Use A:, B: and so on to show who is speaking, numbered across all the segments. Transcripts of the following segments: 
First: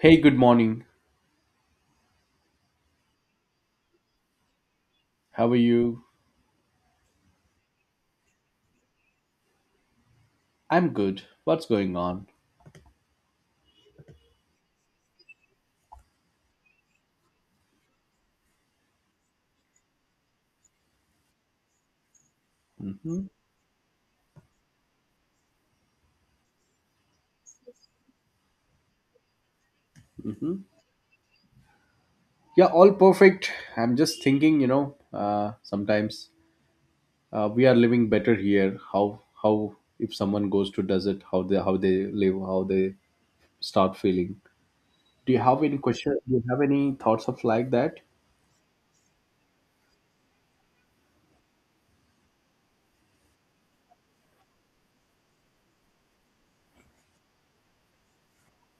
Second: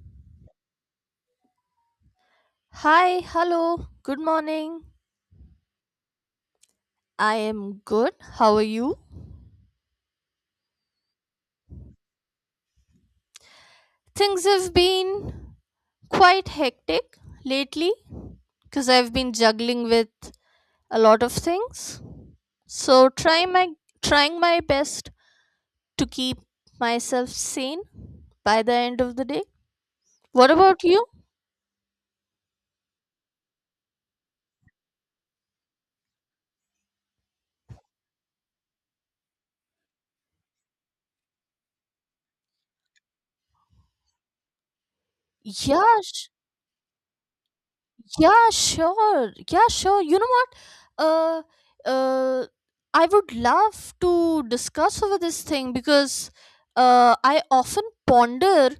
A: Hey, good morning.
B: Hi, hello, good morning.
A: How are you?
B: I am good. How are you?
A: I'm good. What's going on?
B: Things have been quite hectic lately because I've been juggling with a lot of things. So
A: Hmm.
B: trying my best to keep myself sane by the end of the day. What
A: Hmm.
B: about you?
A: Yeah, all perfect. I'm just thinking, sometimes we are living better here. How if someone goes to desert, how they live, how they start feeling. Do you have any
B: Yeah,
A: question? Do you have any thoughts of like that?
B: Yeah, sure. Yeah, sure. You know what? Uh, uh, I would love to discuss over this thing because I often ponder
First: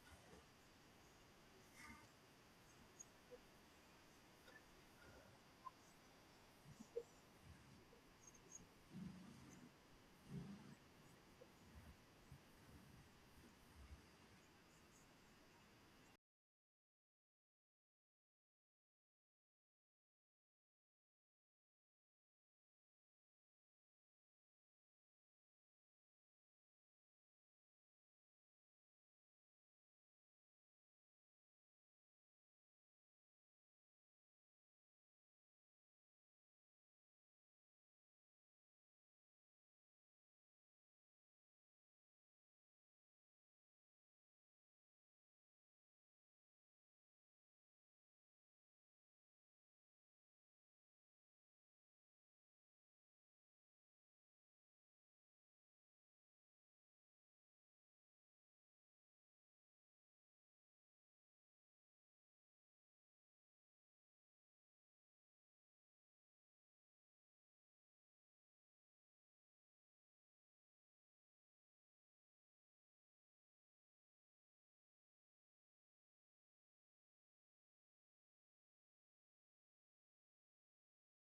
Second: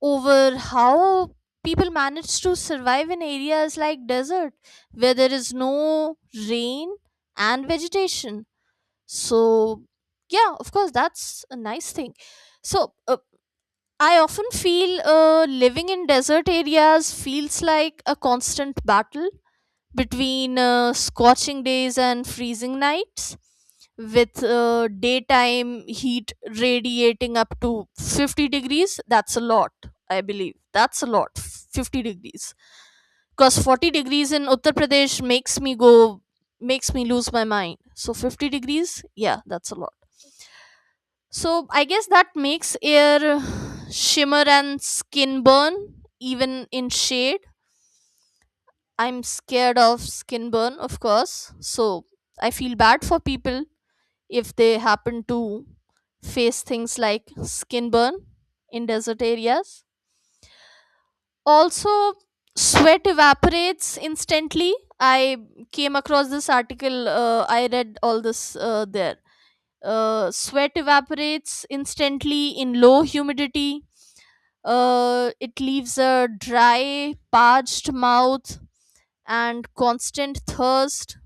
B: over how people manage to survive in areas like desert where there is no rain and vegetation. So, yeah, of course, that's a nice thing. So, I often feel living in desert areas feels like a constant battle between scorching days and freezing nights, with daytime heat radiating up to 50 degrees. That's a lot, I believe. That's a lot, 50 degrees. Because 40 degrees in Uttar Pradesh makes me lose my mind. So 50 degrees, yeah, that's a lot. So I guess that makes air shimmer and skin burn, even in shade. I'm scared of skin burn, of course. So I feel bad for people if they happen to face things like skin burn in desert areas. Also, sweat evaporates instantly. I came across this article. I read all this there. Sweat evaporates instantly in low humidity. It leaves a dry, parched mouth and constant thirst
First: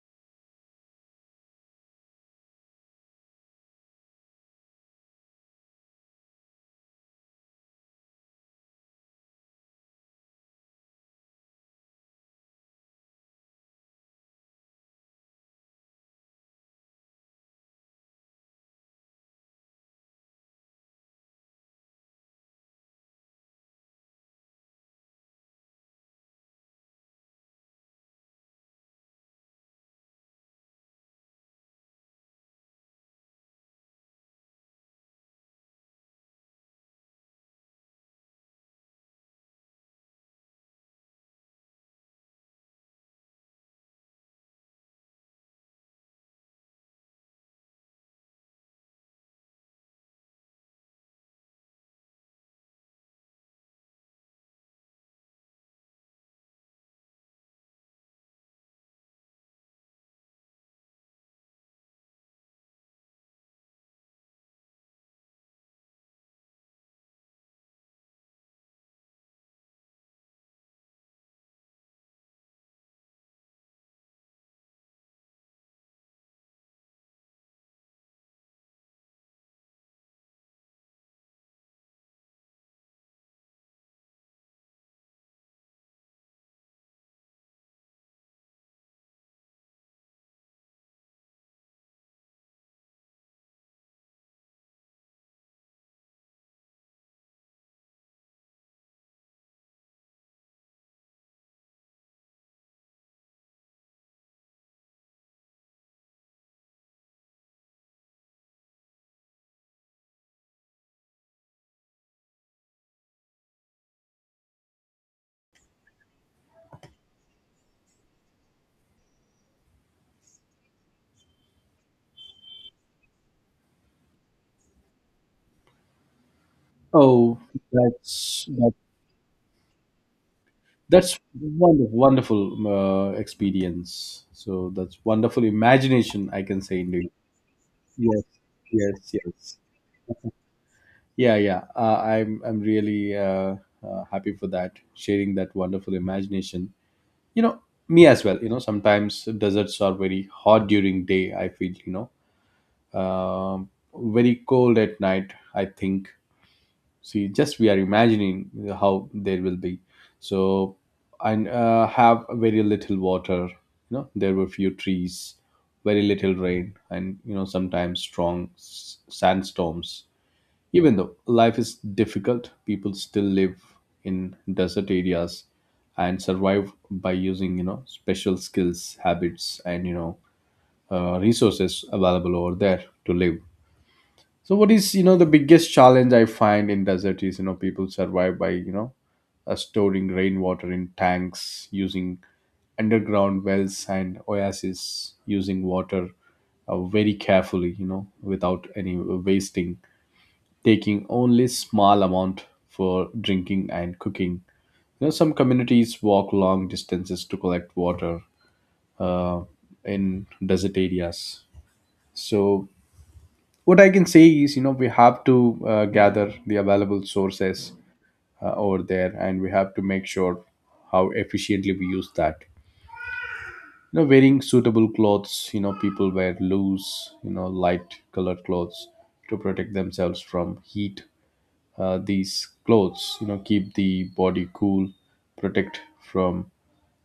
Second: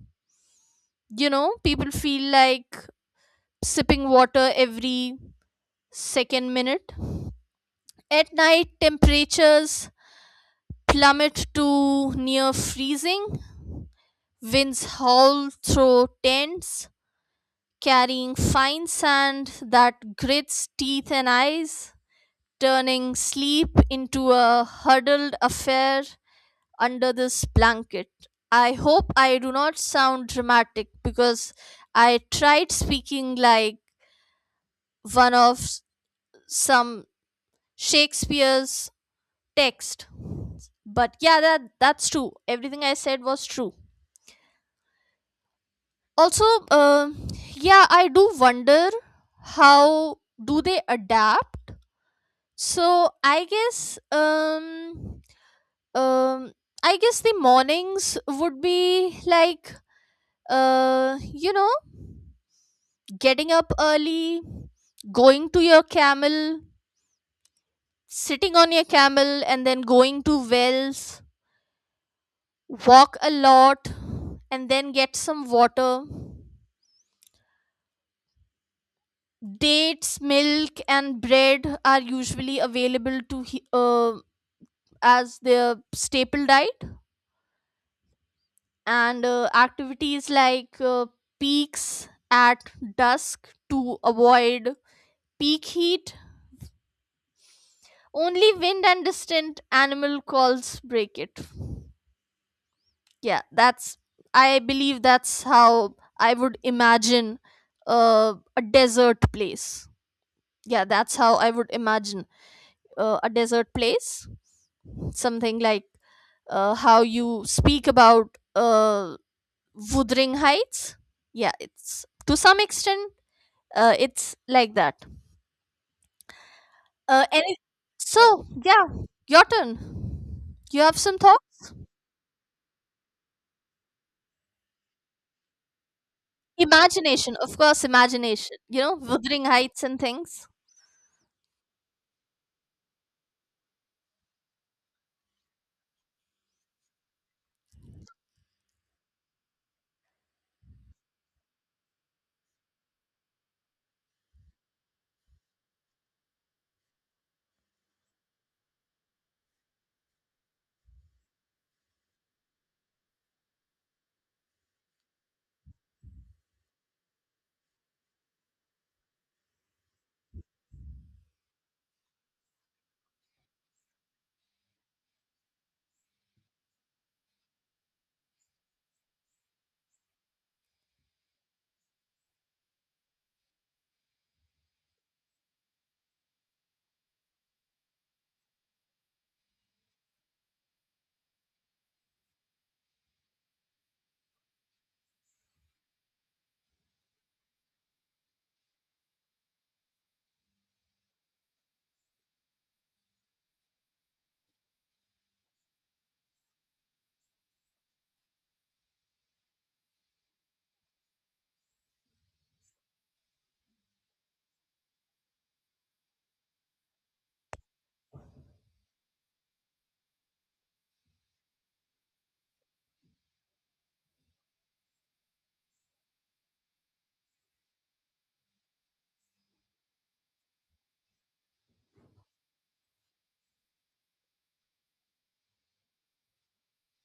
B: you know People feel like sipping water every second minute. At night, temperatures plummet to near freezing. Winds howl through tents, carrying fine sand that grits teeth and eyes, turning sleep into a huddled affair under this blanket. I hope I do not sound dramatic because I tried speaking like one of some Shakespeare's text. But yeah, that's true. Everything I said was true. Also, yeah, I do wonder how do they adapt. So I guess um the mornings would be like uh you know getting up early, going to your camel, sitting on your camel, and then going to wells, walk a lot, and then get some water. Dates, milk, and bread are usually available as their staple diet. And activities like peaks at dusk to avoid peak heat. Only wind and distant animal calls break it. Yeah, that's. I believe that's how I would imagine a desert place. Yeah, that's how I would imagine a desert place. Something like how you speak about Wuthering Heights. Yeah, it's to some extent it's like that.
A: Oh,
B: Any
A: that's
B: so
A: that,
B: yeah, your turn. You have
A: that's
B: some thought?
A: wonderful, wonderful experience. So that's wonderful imagination, I can say indeed.
B: Imagination, of course,
A: Yes,
B: imagination. You know,
A: yes,
B: Wuthering
A: yes.
B: Heights and things.
A: Yeah, yeah. I'm really happy for that, sharing that wonderful imagination. You know, me as well. Sometimes deserts are very hot during day. I feel very cold at night. I think. See, just we are imagining how there will be. So, and have very little water. There were few trees, very little rain, and sometimes strong sandstorms. Even though life is difficult, people still live in desert areas and survive by using, special skills, habits, and, resources available over there to live. So, what is, the biggest challenge I find in desert is, people survive by, storing rainwater in tanks, using underground wells and oases, using water very carefully, without any wasting, taking only small amount for drinking and cooking. Some communities walk long distances to collect water uh, in desert areas. So what I can say is, we have to gather the available sources over there, and we have to make sure how efficiently we use that. Wearing suitable clothes. People wear loose, light colored clothes to protect themselves from heat. These clothes keep the body cool, protect from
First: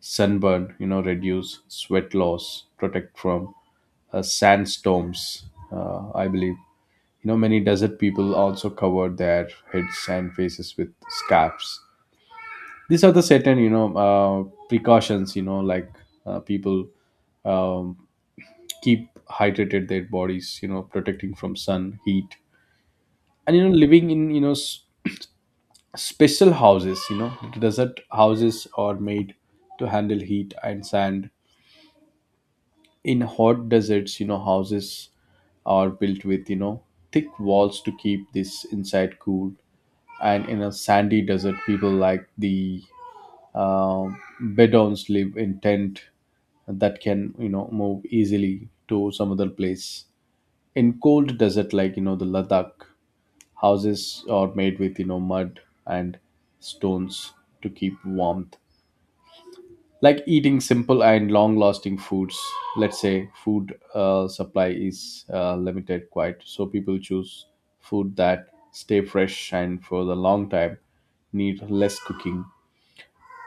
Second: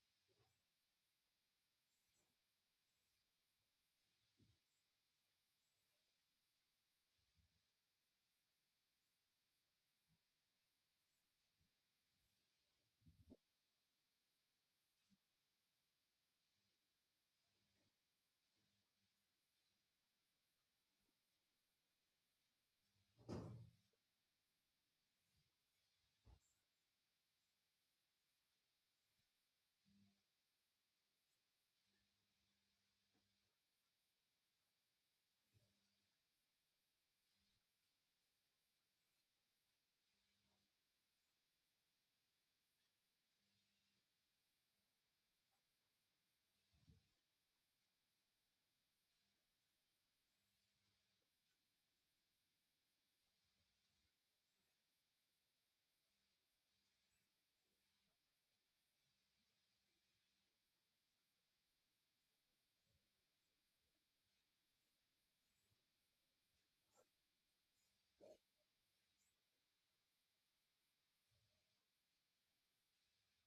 A: sunburn, reduce sweat loss, protect from sandstorms, I believe. Many desert people also cover their heads and faces with scarves. These are the certain precautions, like people um, keep hydrated their bodies, protecting from sun heat, and living in special houses. Desert houses are made to handle heat and sand. In hot deserts, houses are built with thick walls to keep this inside cool. And in a sandy desert, people like the Bedouins live in tent that can move easily to some other place. In cold desert like the Ladakh, houses are made with mud and stones to keep warmth. Like eating simple and long-lasting foods. Let's say food supply is limited quite, so people choose food that stay fresh and for the long time, need less cooking,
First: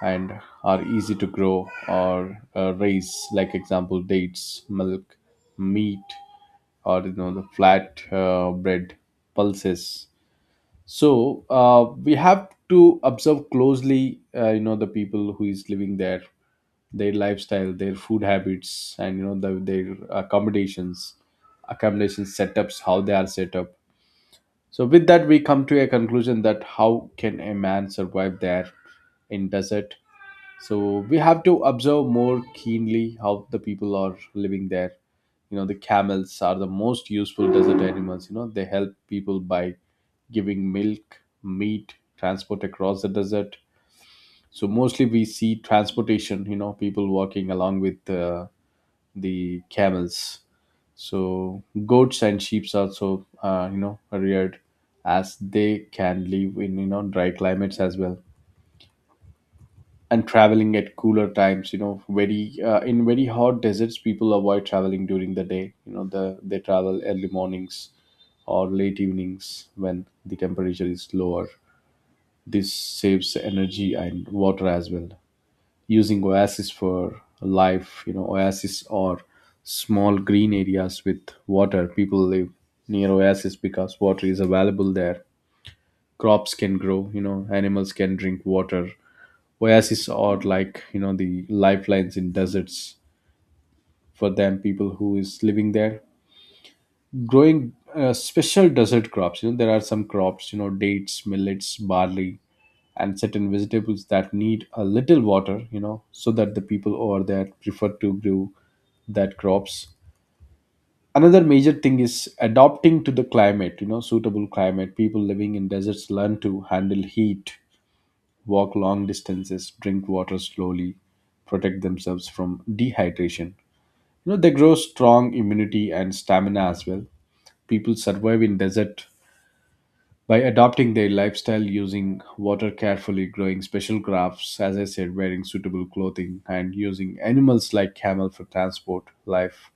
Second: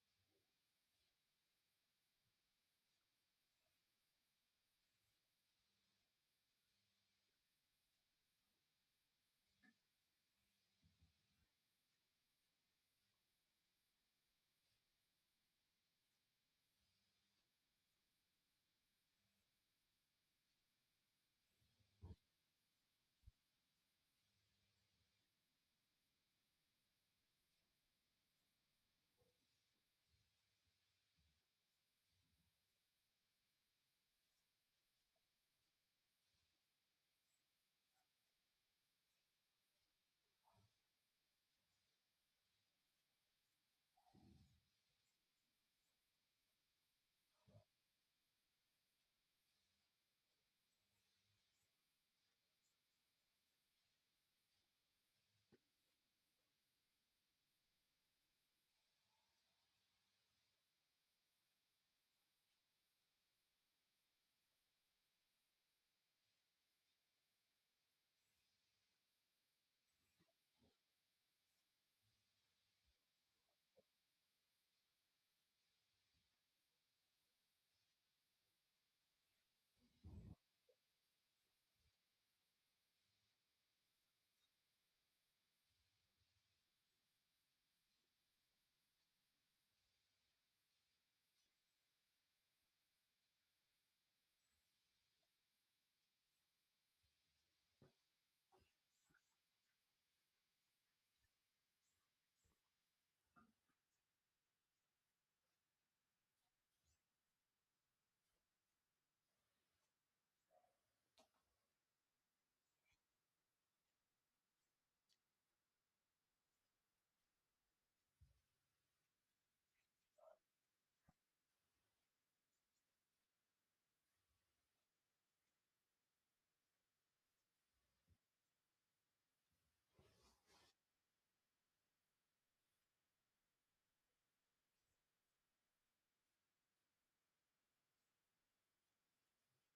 A: and are easy to grow or raise. Like example, dates, milk, meat, or the flat bread, pulses. So we have to observe closely, the people who is living there, their lifestyle, their food habits, and their accommodation setups, how they are set up. So with that, we come to a conclusion that how can a man survive there in desert. So we have to observe more keenly how the people are living there. The camels are the most useful desert animals. They help people by giving milk, meat, transport across the desert. So mostly we see transportation, people walking along with the camels. So goats and sheep also, are reared as they can live in dry climates as well. And traveling at cooler times, very in very hot deserts, people avoid traveling during the day. They travel early mornings or late evenings when the temperature is lower. This saves energy and water as well. Using oasis for life, oasis or small green areas with water. People live near oasis because water is available there. Crops can grow, animals can drink water. Oasis are like, the lifelines in deserts for them, people who is living there, growing special desert crops. There are some crops, dates, millets, barley, and certain vegetables that need a little water, so that the people over there prefer to grow that crops. Another major thing is adopting to the climate, suitable climate. People living in deserts learn to handle heat, walk long distances, drink water slowly, protect themselves from dehydration. They grow strong immunity and stamina as well. People survive in desert by adopting their lifestyle, using water carefully, growing special crops, as I said, wearing suitable clothing, and using animals like camel for transport. life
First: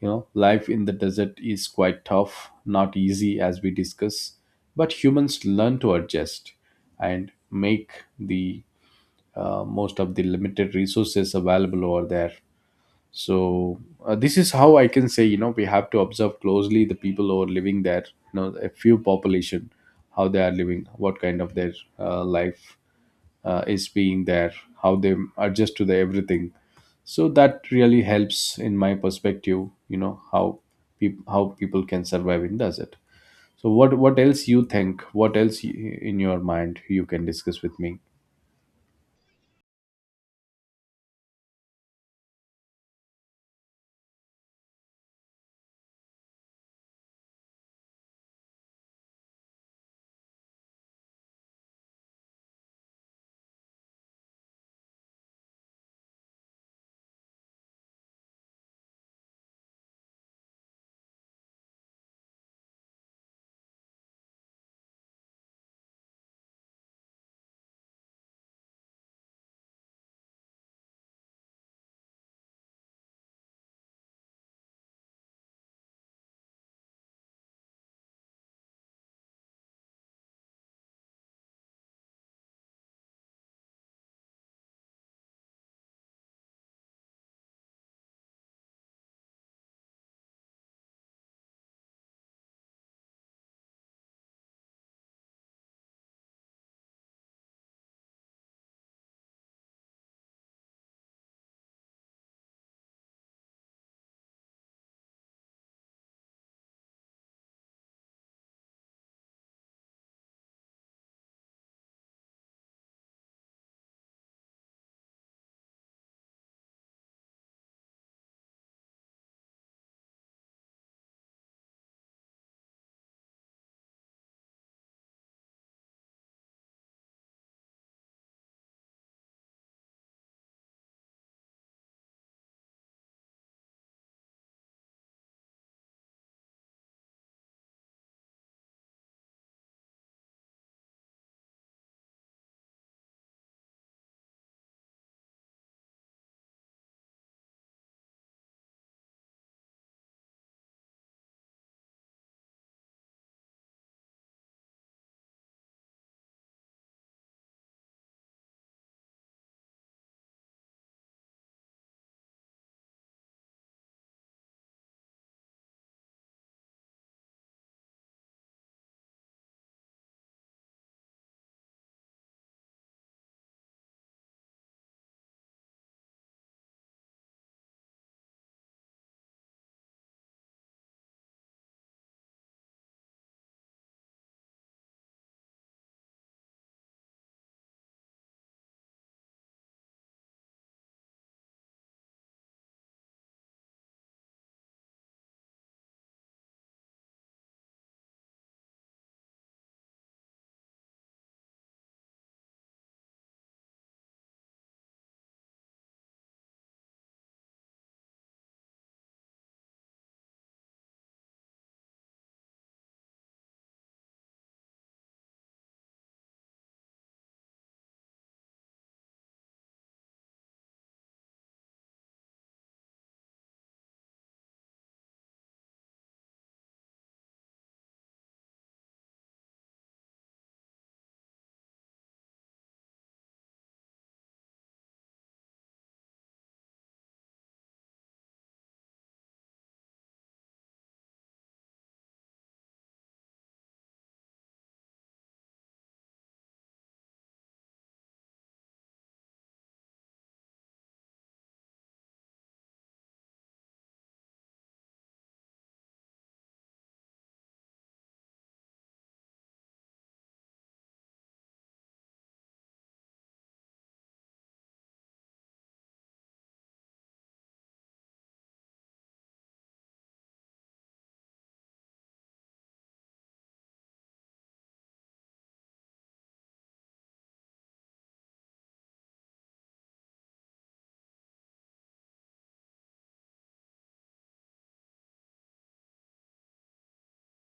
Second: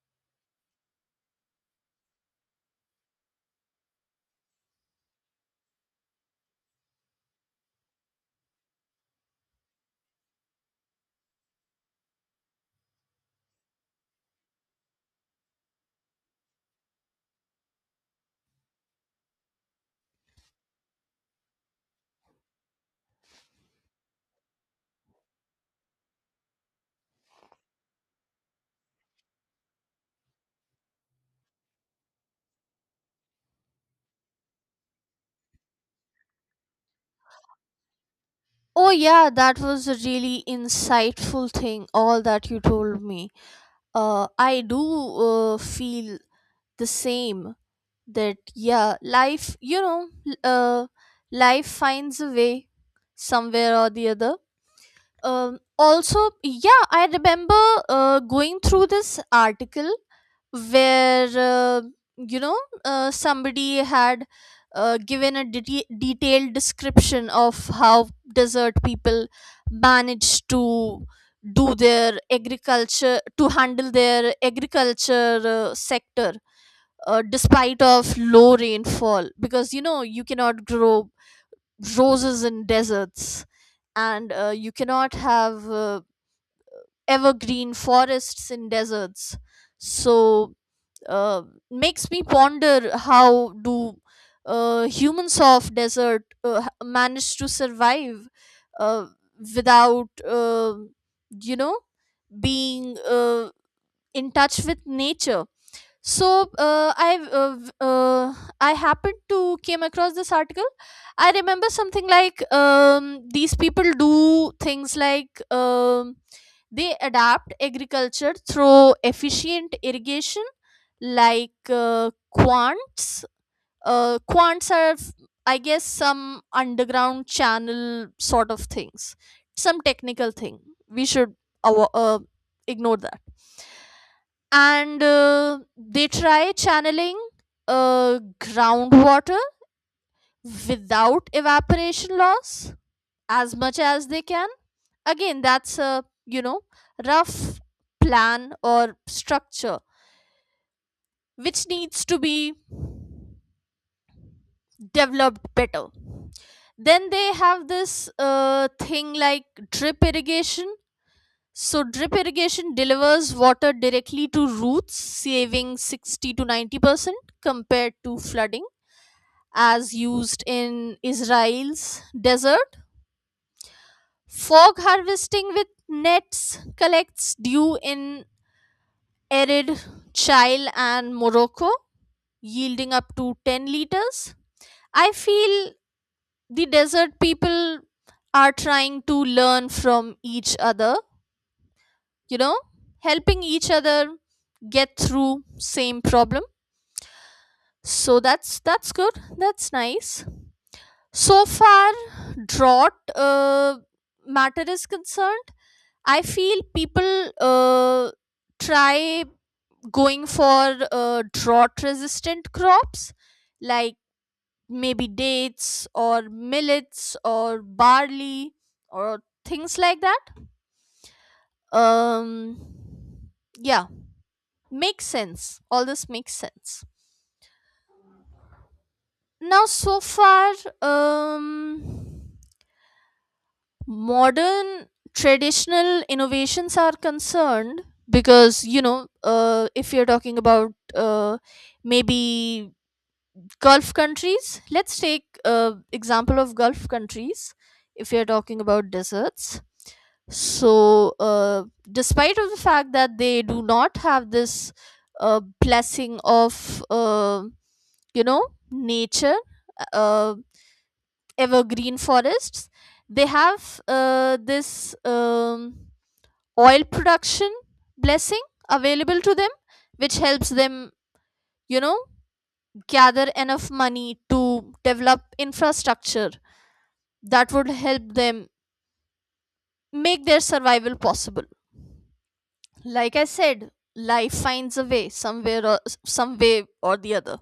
A: you know life in the desert is quite tough, not easy as we discuss, but humans learn to adjust and make the most of the limited resources available over there. So this is how I can say, we have to observe closely the people who are living there, a few population, how they are living, what kind of their life is being there, how they adjust to the everything. So that really helps in my perspective, how peop how people can survive in desert. So what else you think, what else in your mind you can discuss with me?
B: Oh yeah, that was a really insightful thing. All that you told me. I do feel the same that yeah, life you know l- life finds a way somewhere or the other. Also, yeah, I remember going through this article where you know somebody had given a detailed description of how desert people manage to do their agriculture to handle their agriculture sector despite of low rainfall because you know you cannot grow roses in deserts. And you cannot have evergreen forests in deserts. So uh, makes me ponder how do humans of desert manage to survive uh, without you know being in touch with nature. So I happened to came across this article. I remember something like these people do things like they adapt agriculture through efficient irrigation like quants quants. I guess some underground channel sort of things, some technical thing we should awa- uh, ignore that. And they try channeling groundwater without evaporation loss as much as they can. Again, that's a rough plan or structure which needs to be developed better. Then they have this thing like drip irrigation. So drip irrigation delivers water directly to roots, saving 60 to 90% compared to flooding as used in Israel's desert. Fog harvesting with nets collects dew in arid Chile and Morocco, yielding up to 10 liters. I feel the desert people are trying to learn from each other, you know, helping each other get through same problem. So that's good. That's nice. So far drought matter is concerned, I feel people try going for drought resistant crops like maybe dates or millets or barley or things like that. Um, yeah, makes sense. All this makes sense. Now, so far, um, modern traditional innovations are concerned because if you're talking about maybe Gulf countries, let's take example of Gulf countries if you're talking about deserts. So despite of the fact that they do not have this blessing of you know nature, uh, evergreen forests, they have this oil production blessing available to them, which helps them you know gather enough money to develop infrastructure that would help them make their survival possible. Like I said, life finds a way somewhere or some way or the other.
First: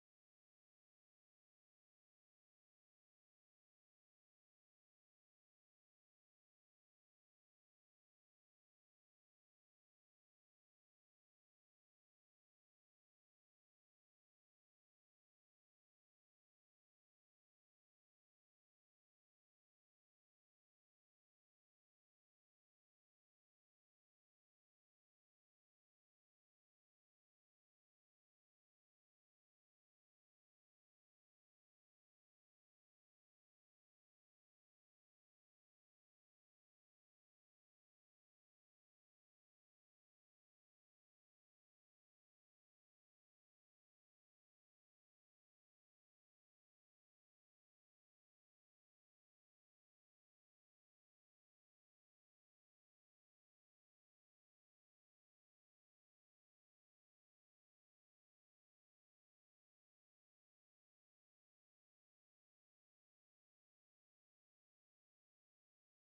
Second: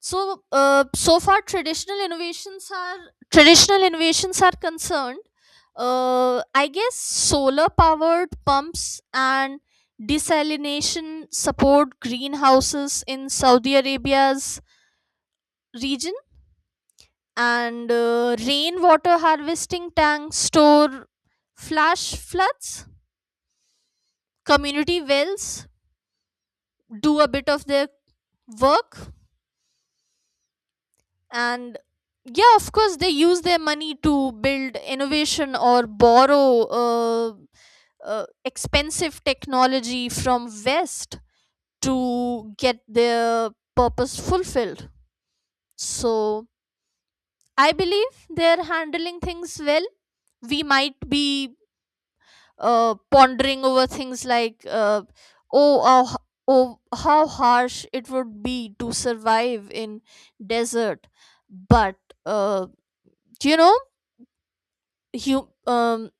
B: So so far traditional innovations are concerned, I guess solar powered pumps and desalination support greenhouses in Saudi Arabia's region. And rainwater harvesting tanks store flash floods, community wells do a bit of their work, and yeah, of course, they use their money to build innovation or borrow expensive technology from west to get their purpose fulfilled. So I believe they're handling things well. We might be pondering over things like oh, oh oh how harsh it would be to survive in desert. But uh, you know hu- um,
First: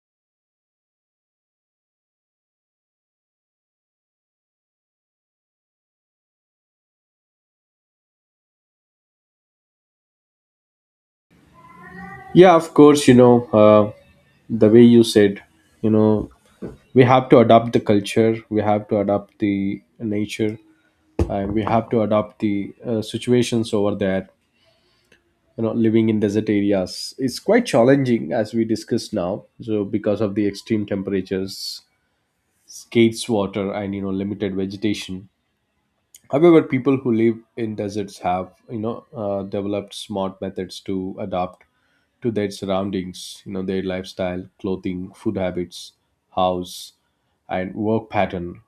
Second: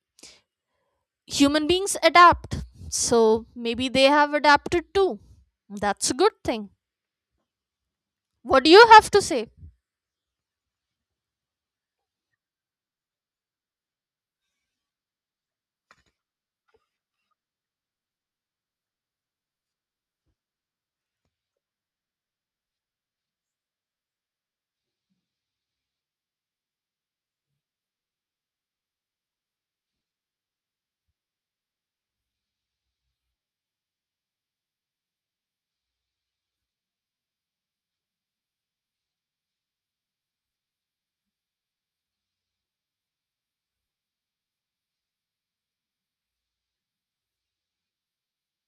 B: human beings adapt, so maybe they have adapted too. That's a good thing. What do you have to say?
A: Yeah, of course. You know uh, the way you said, you know we have to adapt the culture, we have to adapt the nature, and we have to adapt the situations over there. Living in desert areas is quite challenging as we discussed now, so because of the extreme temperatures, scarce water, and limited vegetation, however, people who live in deserts have developed smart methods to adapt to their surroundings. Their lifestyle, clothing, food habits, house, and work pattern,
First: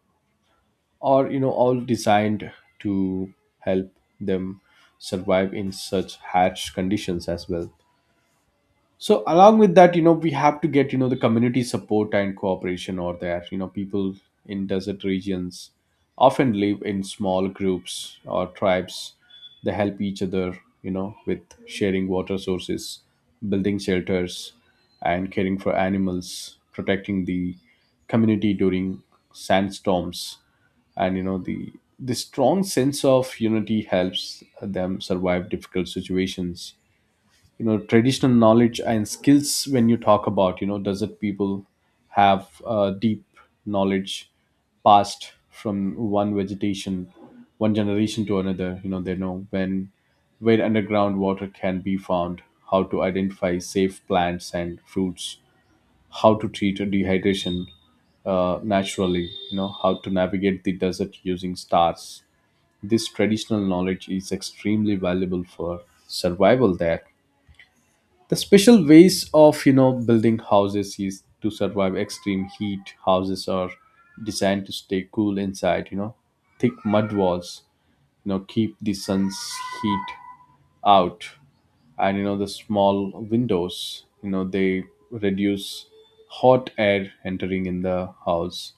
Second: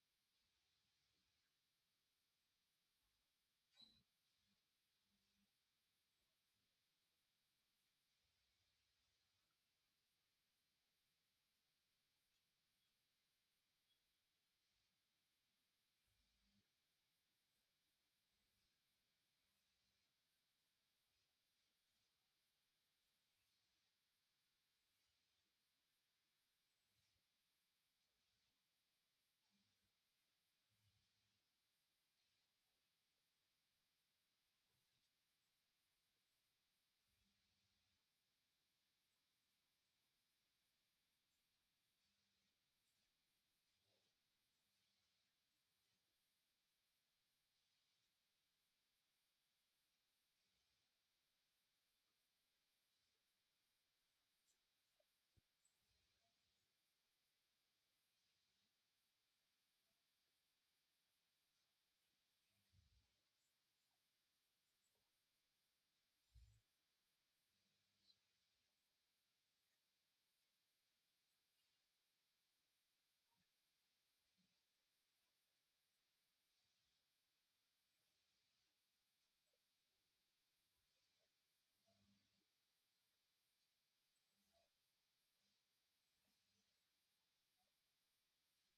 A: or all designed to help them survive in such harsh conditions as well. So along with that, we have to get, the community support and cooperation or there. People in desert regions often live in small groups or tribes. They help each other, with sharing water sources, building shelters, and caring for animals, protecting the community during sandstorms. And the strong sense of unity helps them survive difficult situations. Traditional knowledge and skills, when you talk about, desert people have deep knowledge passed from one generation to another. They know when, where underground water can be found, how to identify safe plants and fruits, how to treat a dehydration naturally, how to navigate the desert using stars. This traditional knowledge is extremely valuable for survival there. The special ways of building houses is to survive extreme heat. Houses are designed to stay cool inside, thick mud walls, keep the sun's heat out, and the small windows, they reduce hot air entering in the house.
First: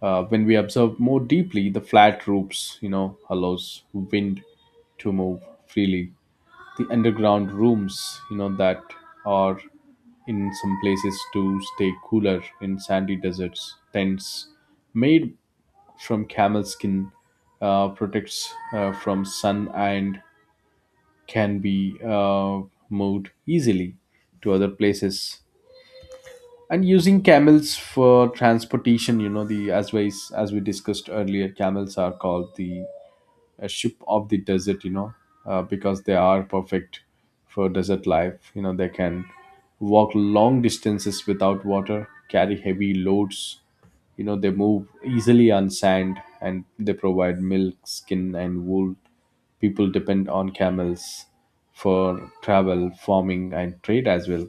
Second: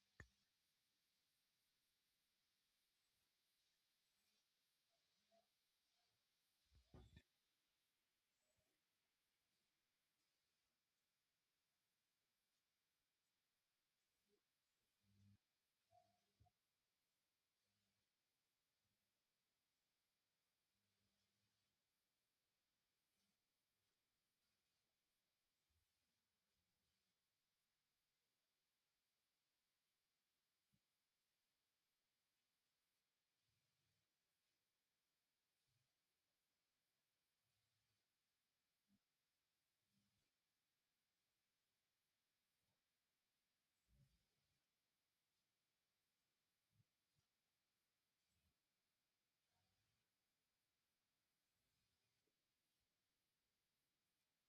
A: When we observe more deeply, the flat roofs allows wind to move freely, the underground rooms that are in some places to stay cooler. In sandy deserts, tents made from camel skin protects from sun and can be moved easily to other places. And using camels for transportation, you know the as we discussed earlier, camels are called the a ship of the desert. Because they are perfect for desert life. They can walk long distances without water, carry heavy loads. They move easily on sand, and they provide milk, skin, and wool. People depend on camels for travel, farming, and trade as well.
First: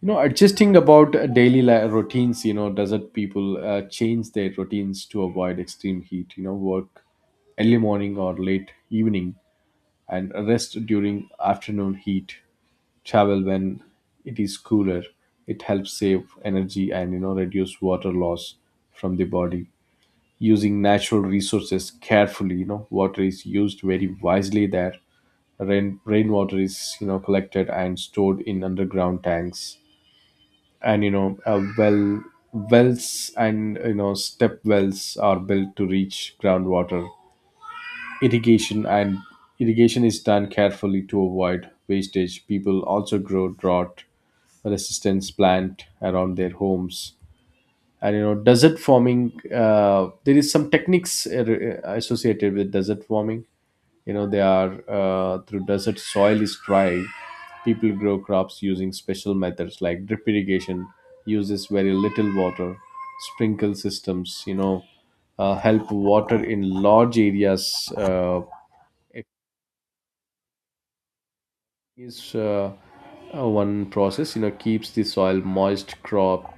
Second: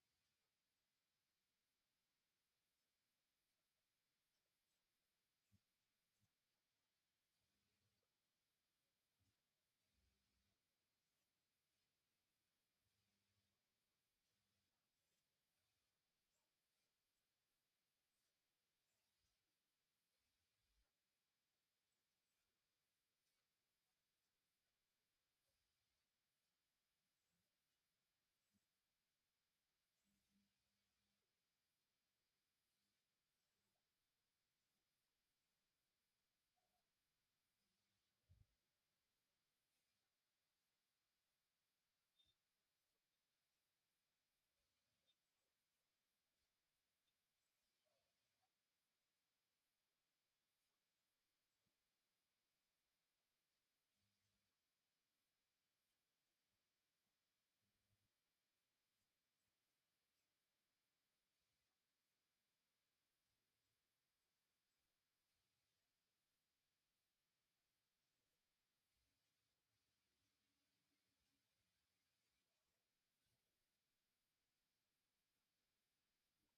A: Adjusting about daily routines. Desert people change their routines to avoid extreme heat. Work early morning or late evening, and rest during afternoon heat, travel when it is cooler. It helps save energy, and reduce water loss from the body. Using natural resources carefully, water is used very wisely there. Rainwater is, collected and stored in underground tanks, and wells and step wells are built to reach groundwater. irrigation and irrigation is done carefully to avoid wastage. People also grow drought resistance plant around their homes. And desert farming, there is some techniques associated with desert farming. They are, through desert soil is tried, people grow crops using special methods like drip irrigation, uses very little water. Sprinkle systems, help water in large areas. It is, one process, keeps the soil moist. Crop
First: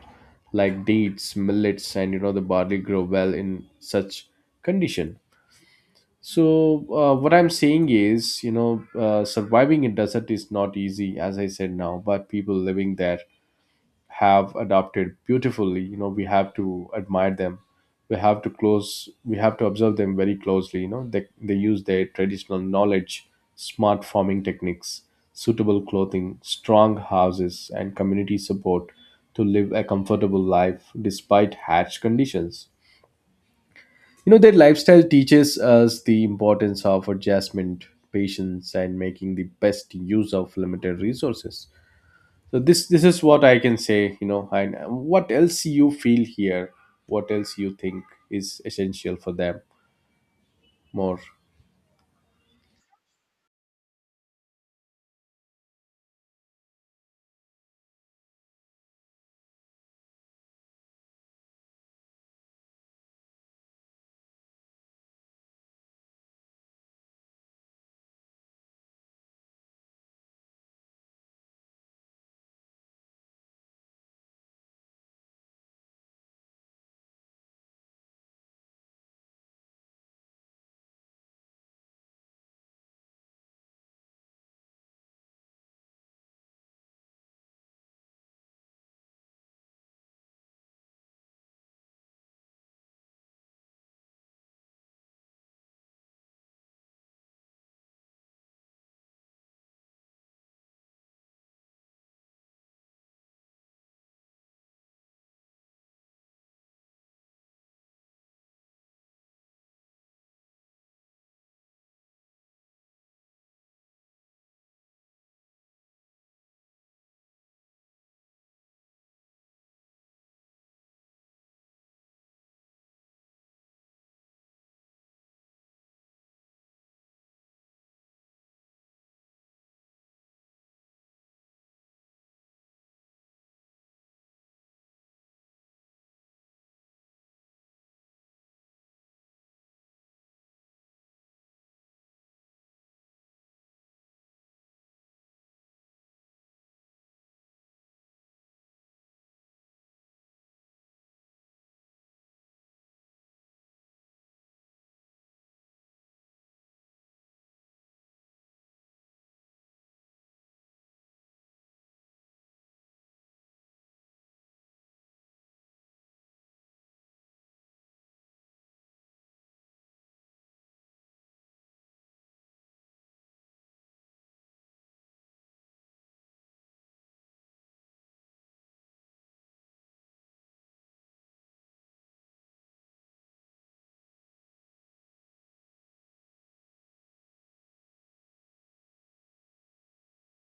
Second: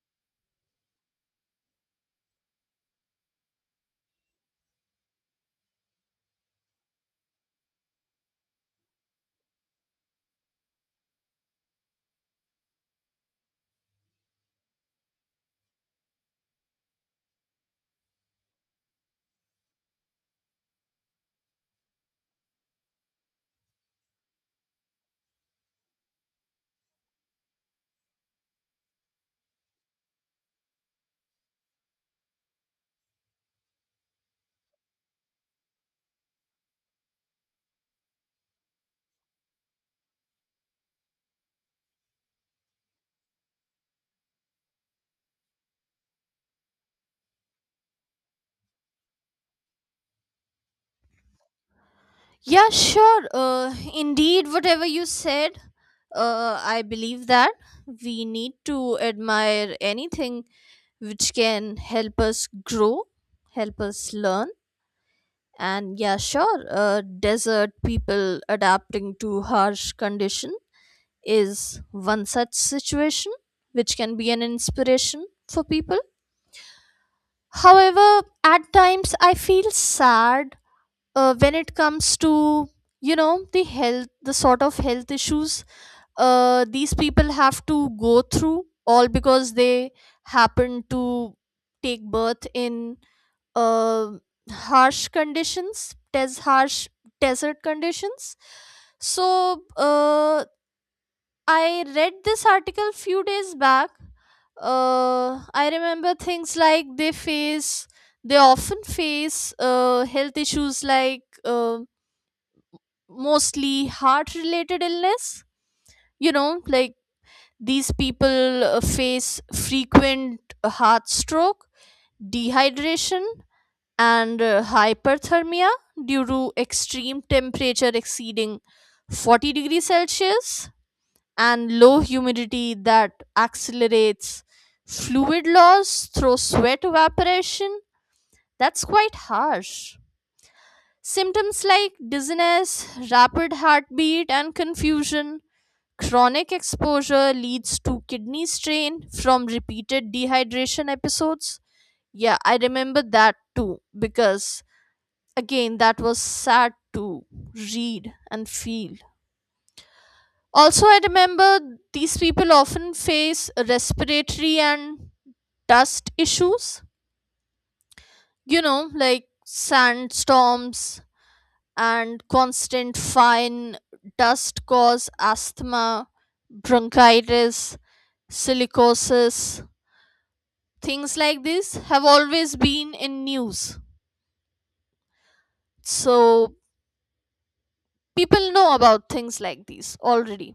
A: like dates, millets, and the barley grow well in such condition. So what I'm saying is, surviving in desert is not easy, as I said now, but people living there have adapted beautifully. You know, we have to admire them. We have to close. We have to observe them very closely. You know, they use their traditional knowledge, smart farming techniques, suitable clothing, strong houses, and community support to live a comfortable life despite harsh conditions. You know, their lifestyle teaches us the importance of adjustment, patience, and making the best use of limited resources. So this is what I can say. You know, and What else you feel here? What else you think is essential for them more?
B: Yeah, sure, indeed whatever you said, I believe that we need to admire anything which can help us grow, help us learn, and yeah, sure, desert people adapting to harsh conditions is one such situation which can be an inspiration for people. However, at times I feel sad when it comes to the sort of health issues these people have to go through all because they happen to take birth in uh, harsh desert conditions. So I read this article few days back. I remember things like they often face health issues like mostly heart related illness. You know, like these people face frequent heart stroke, dehydration, and hyperthermia due to extreme temperature exceeding 40 degrees Celsius and low humidity that accelerates fluid loss through sweat evaporation. That's quite harsh. Symptoms like dizziness, rapid heartbeat, and confusion. Chronic exposure leads to kidney strain from repeated dehydration episodes. Yeah, I remember that too because, again, that was sad to read and feel. Also, I remember these people often face respiratory and dust issues, like sandstorms and constant fine dust cause asthma, bronchitis, silicosis. Things like this have always been in news. So, people know about things like these already.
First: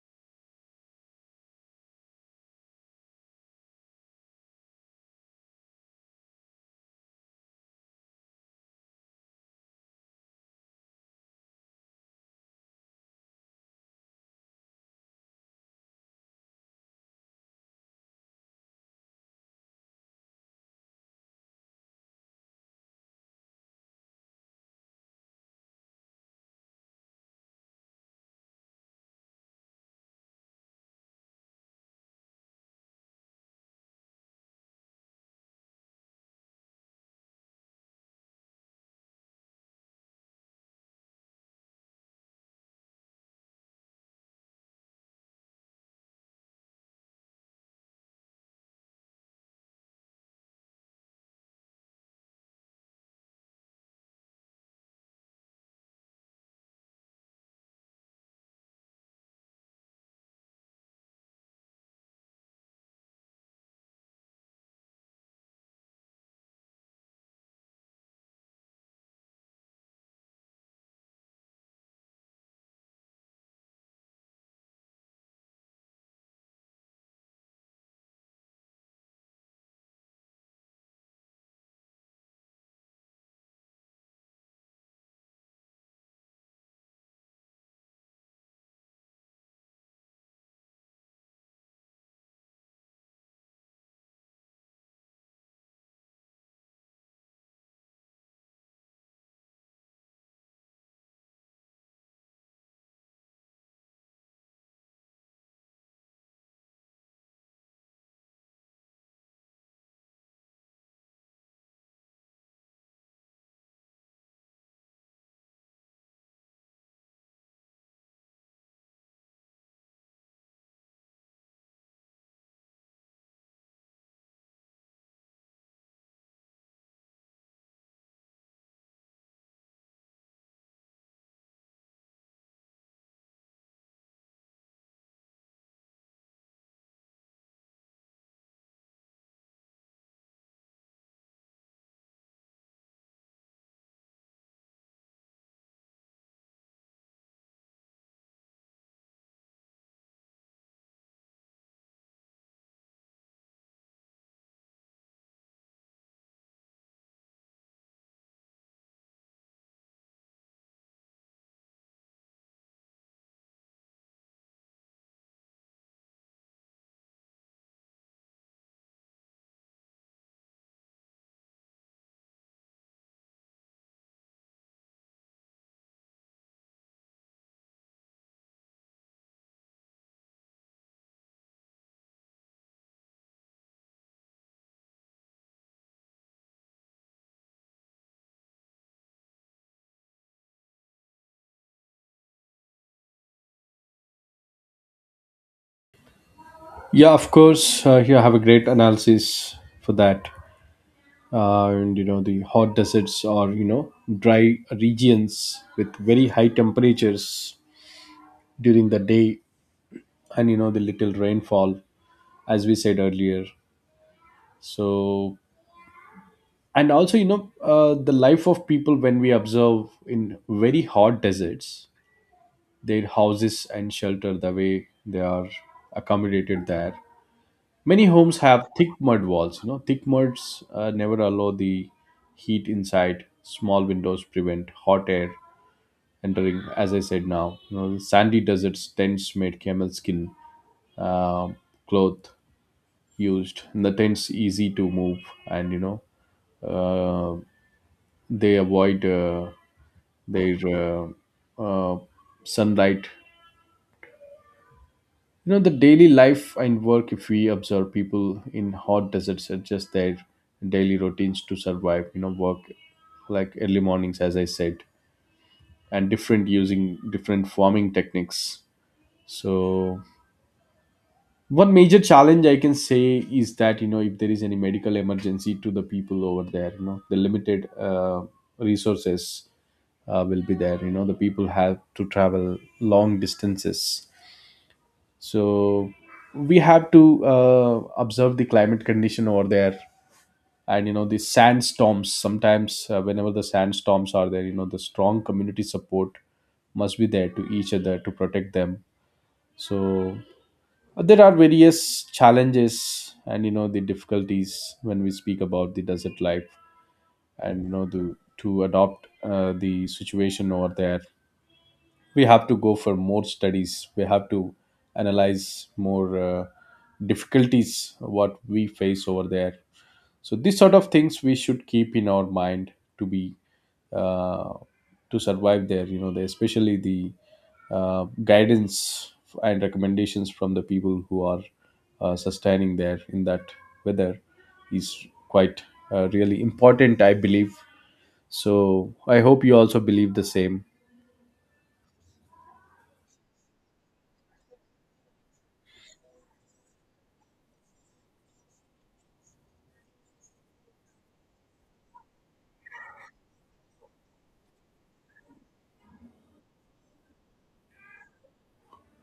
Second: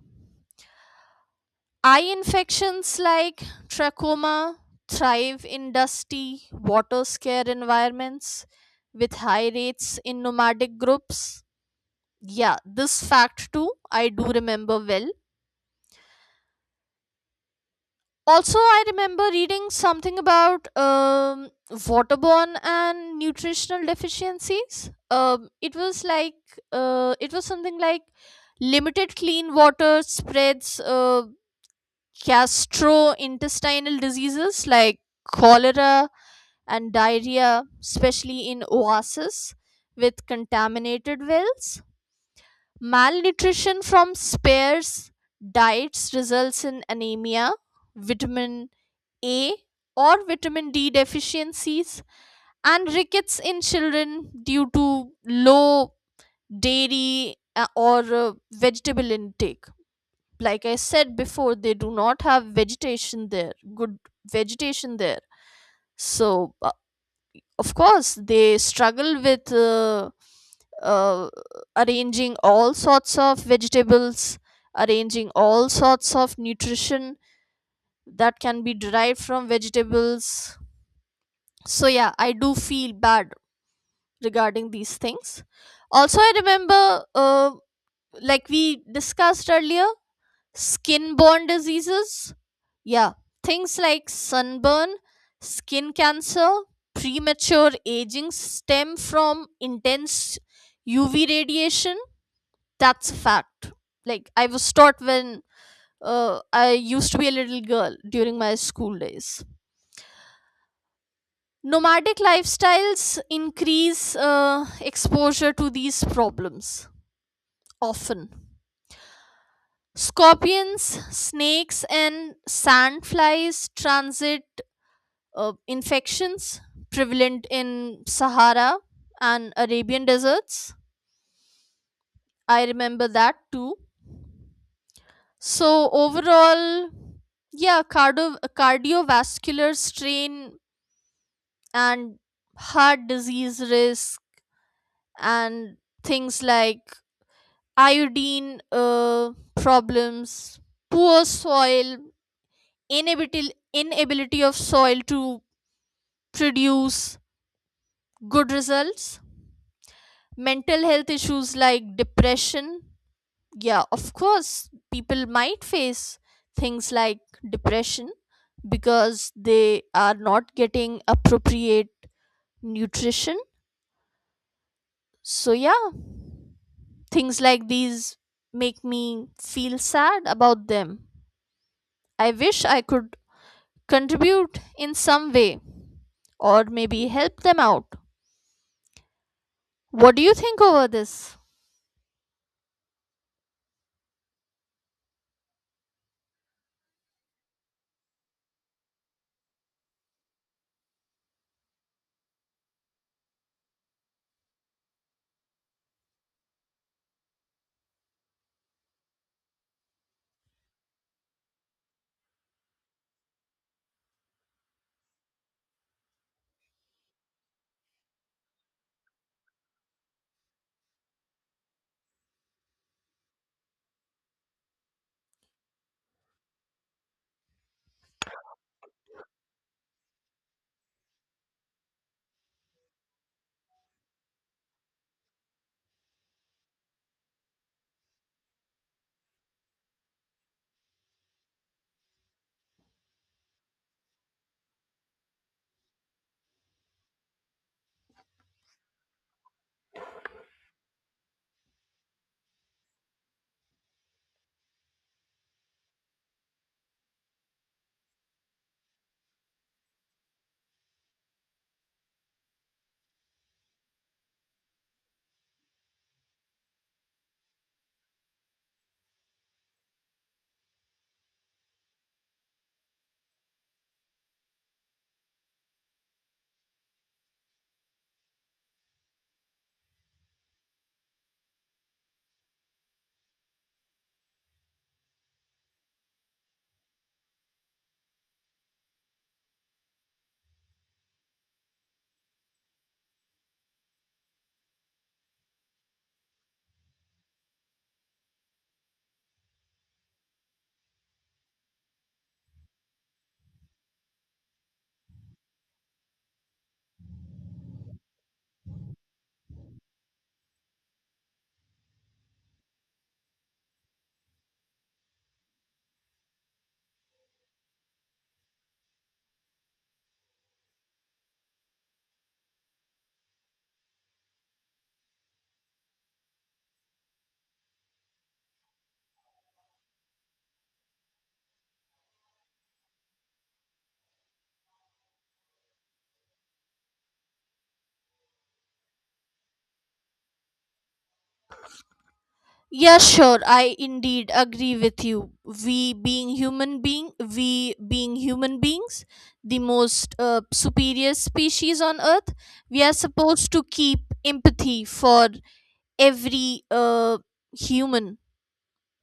B: Eye infections like trachoma thrive in dusty, water scare environments with high rates in nomadic groups. Yeah, this fact too, I do remember well. Also, I remember reading something about waterborne and nutritional deficiencies. It was something like limited clean water spreads. Gastrointestinal diseases like cholera and diarrhea, especially in oases with contaminated wells. Malnutrition from sparse diets results in anemia, vitamin A or vitamin D deficiencies, and rickets in children due to low dairy or vegetable intake. Like I said before, they do not have vegetation there good vegetation there. So of course they struggle with uh, arranging all sorts of vegetables arranging all sorts of nutrition that can be derived from vegetables. So yeah, I do feel bad regarding these things. Also, I remember, like we discussed earlier, skin borne diseases? Yeah, things like sunburn, skin cancer, premature aging stem from intense UV radiation. That's a fact. Like, I was taught when I used to be a little girl during my school days. Nomadic lifestyles increase exposure to these problems often. Scorpions, snakes, and sandflies transit infections prevalent in Sahara and Arabian deserts. I remember that too. So overall, yeah, cardiovascular strain and heart disease risk and things like iodine problems, poor soil, inability of soil to produce good results, mental health issues like depression. Yeah, of course, people might face things like depression because they are not getting appropriate nutrition. So, yeah, things like these make me feel sad about them. I wish I could contribute in some way or maybe help them out. What do you think over this?
A: Yeah, of course. You have a great analysis for that. And you know the hot deserts, or you know, dry regions with very high temperatures during the day, and you know the little rainfall, as we said earlier. So, and also, you know, the life of people when we observe in very hot deserts, their houses and shelter, the way they are accommodated there, many homes have thick mud walls. You know, thick muds never allow the heat inside. Small windows prevent hot air entering, as I said now. You know, sandy deserts, tents made camel skin uh, cloth used, and the tents easy to move. And you know, uh, they avoid their uh, sunlight. You know, the daily life and work, if we observe, people in hot deserts adjust their daily routines to survive. You know, work like early mornings, as I said, and different, using different farming techniques. So one major challenge I can say is that, you know, if there is any medical emergency to the people over there, you know, the limited resources will be there. You know, the people have to travel long distances. So we have to observe the climate condition over there. And you know the sandstorms, sometimes whenever the sandstorms are there, you know, the strong community support must be there to each other, to protect them. So there are various challenges, and you know the difficulties, when we speak about the desert life, and you know, to adopt the situation over there. We have to go for more studies. We have to analyze more difficulties what we face over there. So these sort of things we should keep in our mind to be uh, to survive there. You know, the, especially the guidance and recommendations from the people who are sustaining there in that weather is quite really important, I believe. So I hope you also believe the same.
B: Yeah, sure. I indeed agree with you. We being human beings, the most superior species on earth, we are supposed to keep empathy for every human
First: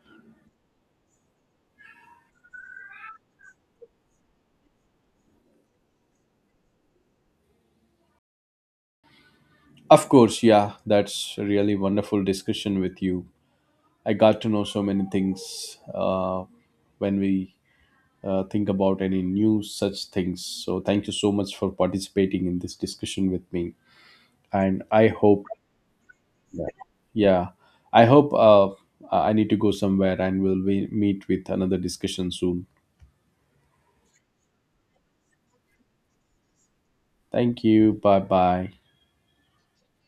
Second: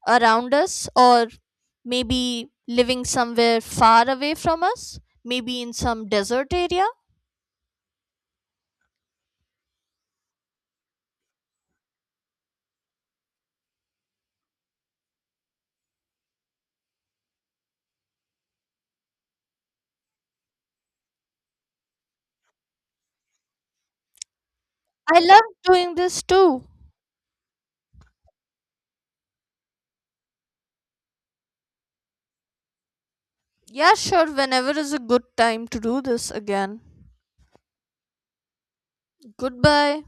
B: around us or maybe living somewhere far away from us, maybe in some desert area.
A: Of course, yeah, that's a really wonderful discussion with you. I got to know so many things when we think about any new such things. So thank you so much for participating in this discussion with me, and I
B: I love
A: hope.
B: doing this too.
A: Yeah, I hope I need to go somewhere, and we'll we meet with another discussion soon.
B: Yeah, sure. Whenever is a good time to do this again.
A: Thank you. Bye bye.
B: Goodbye.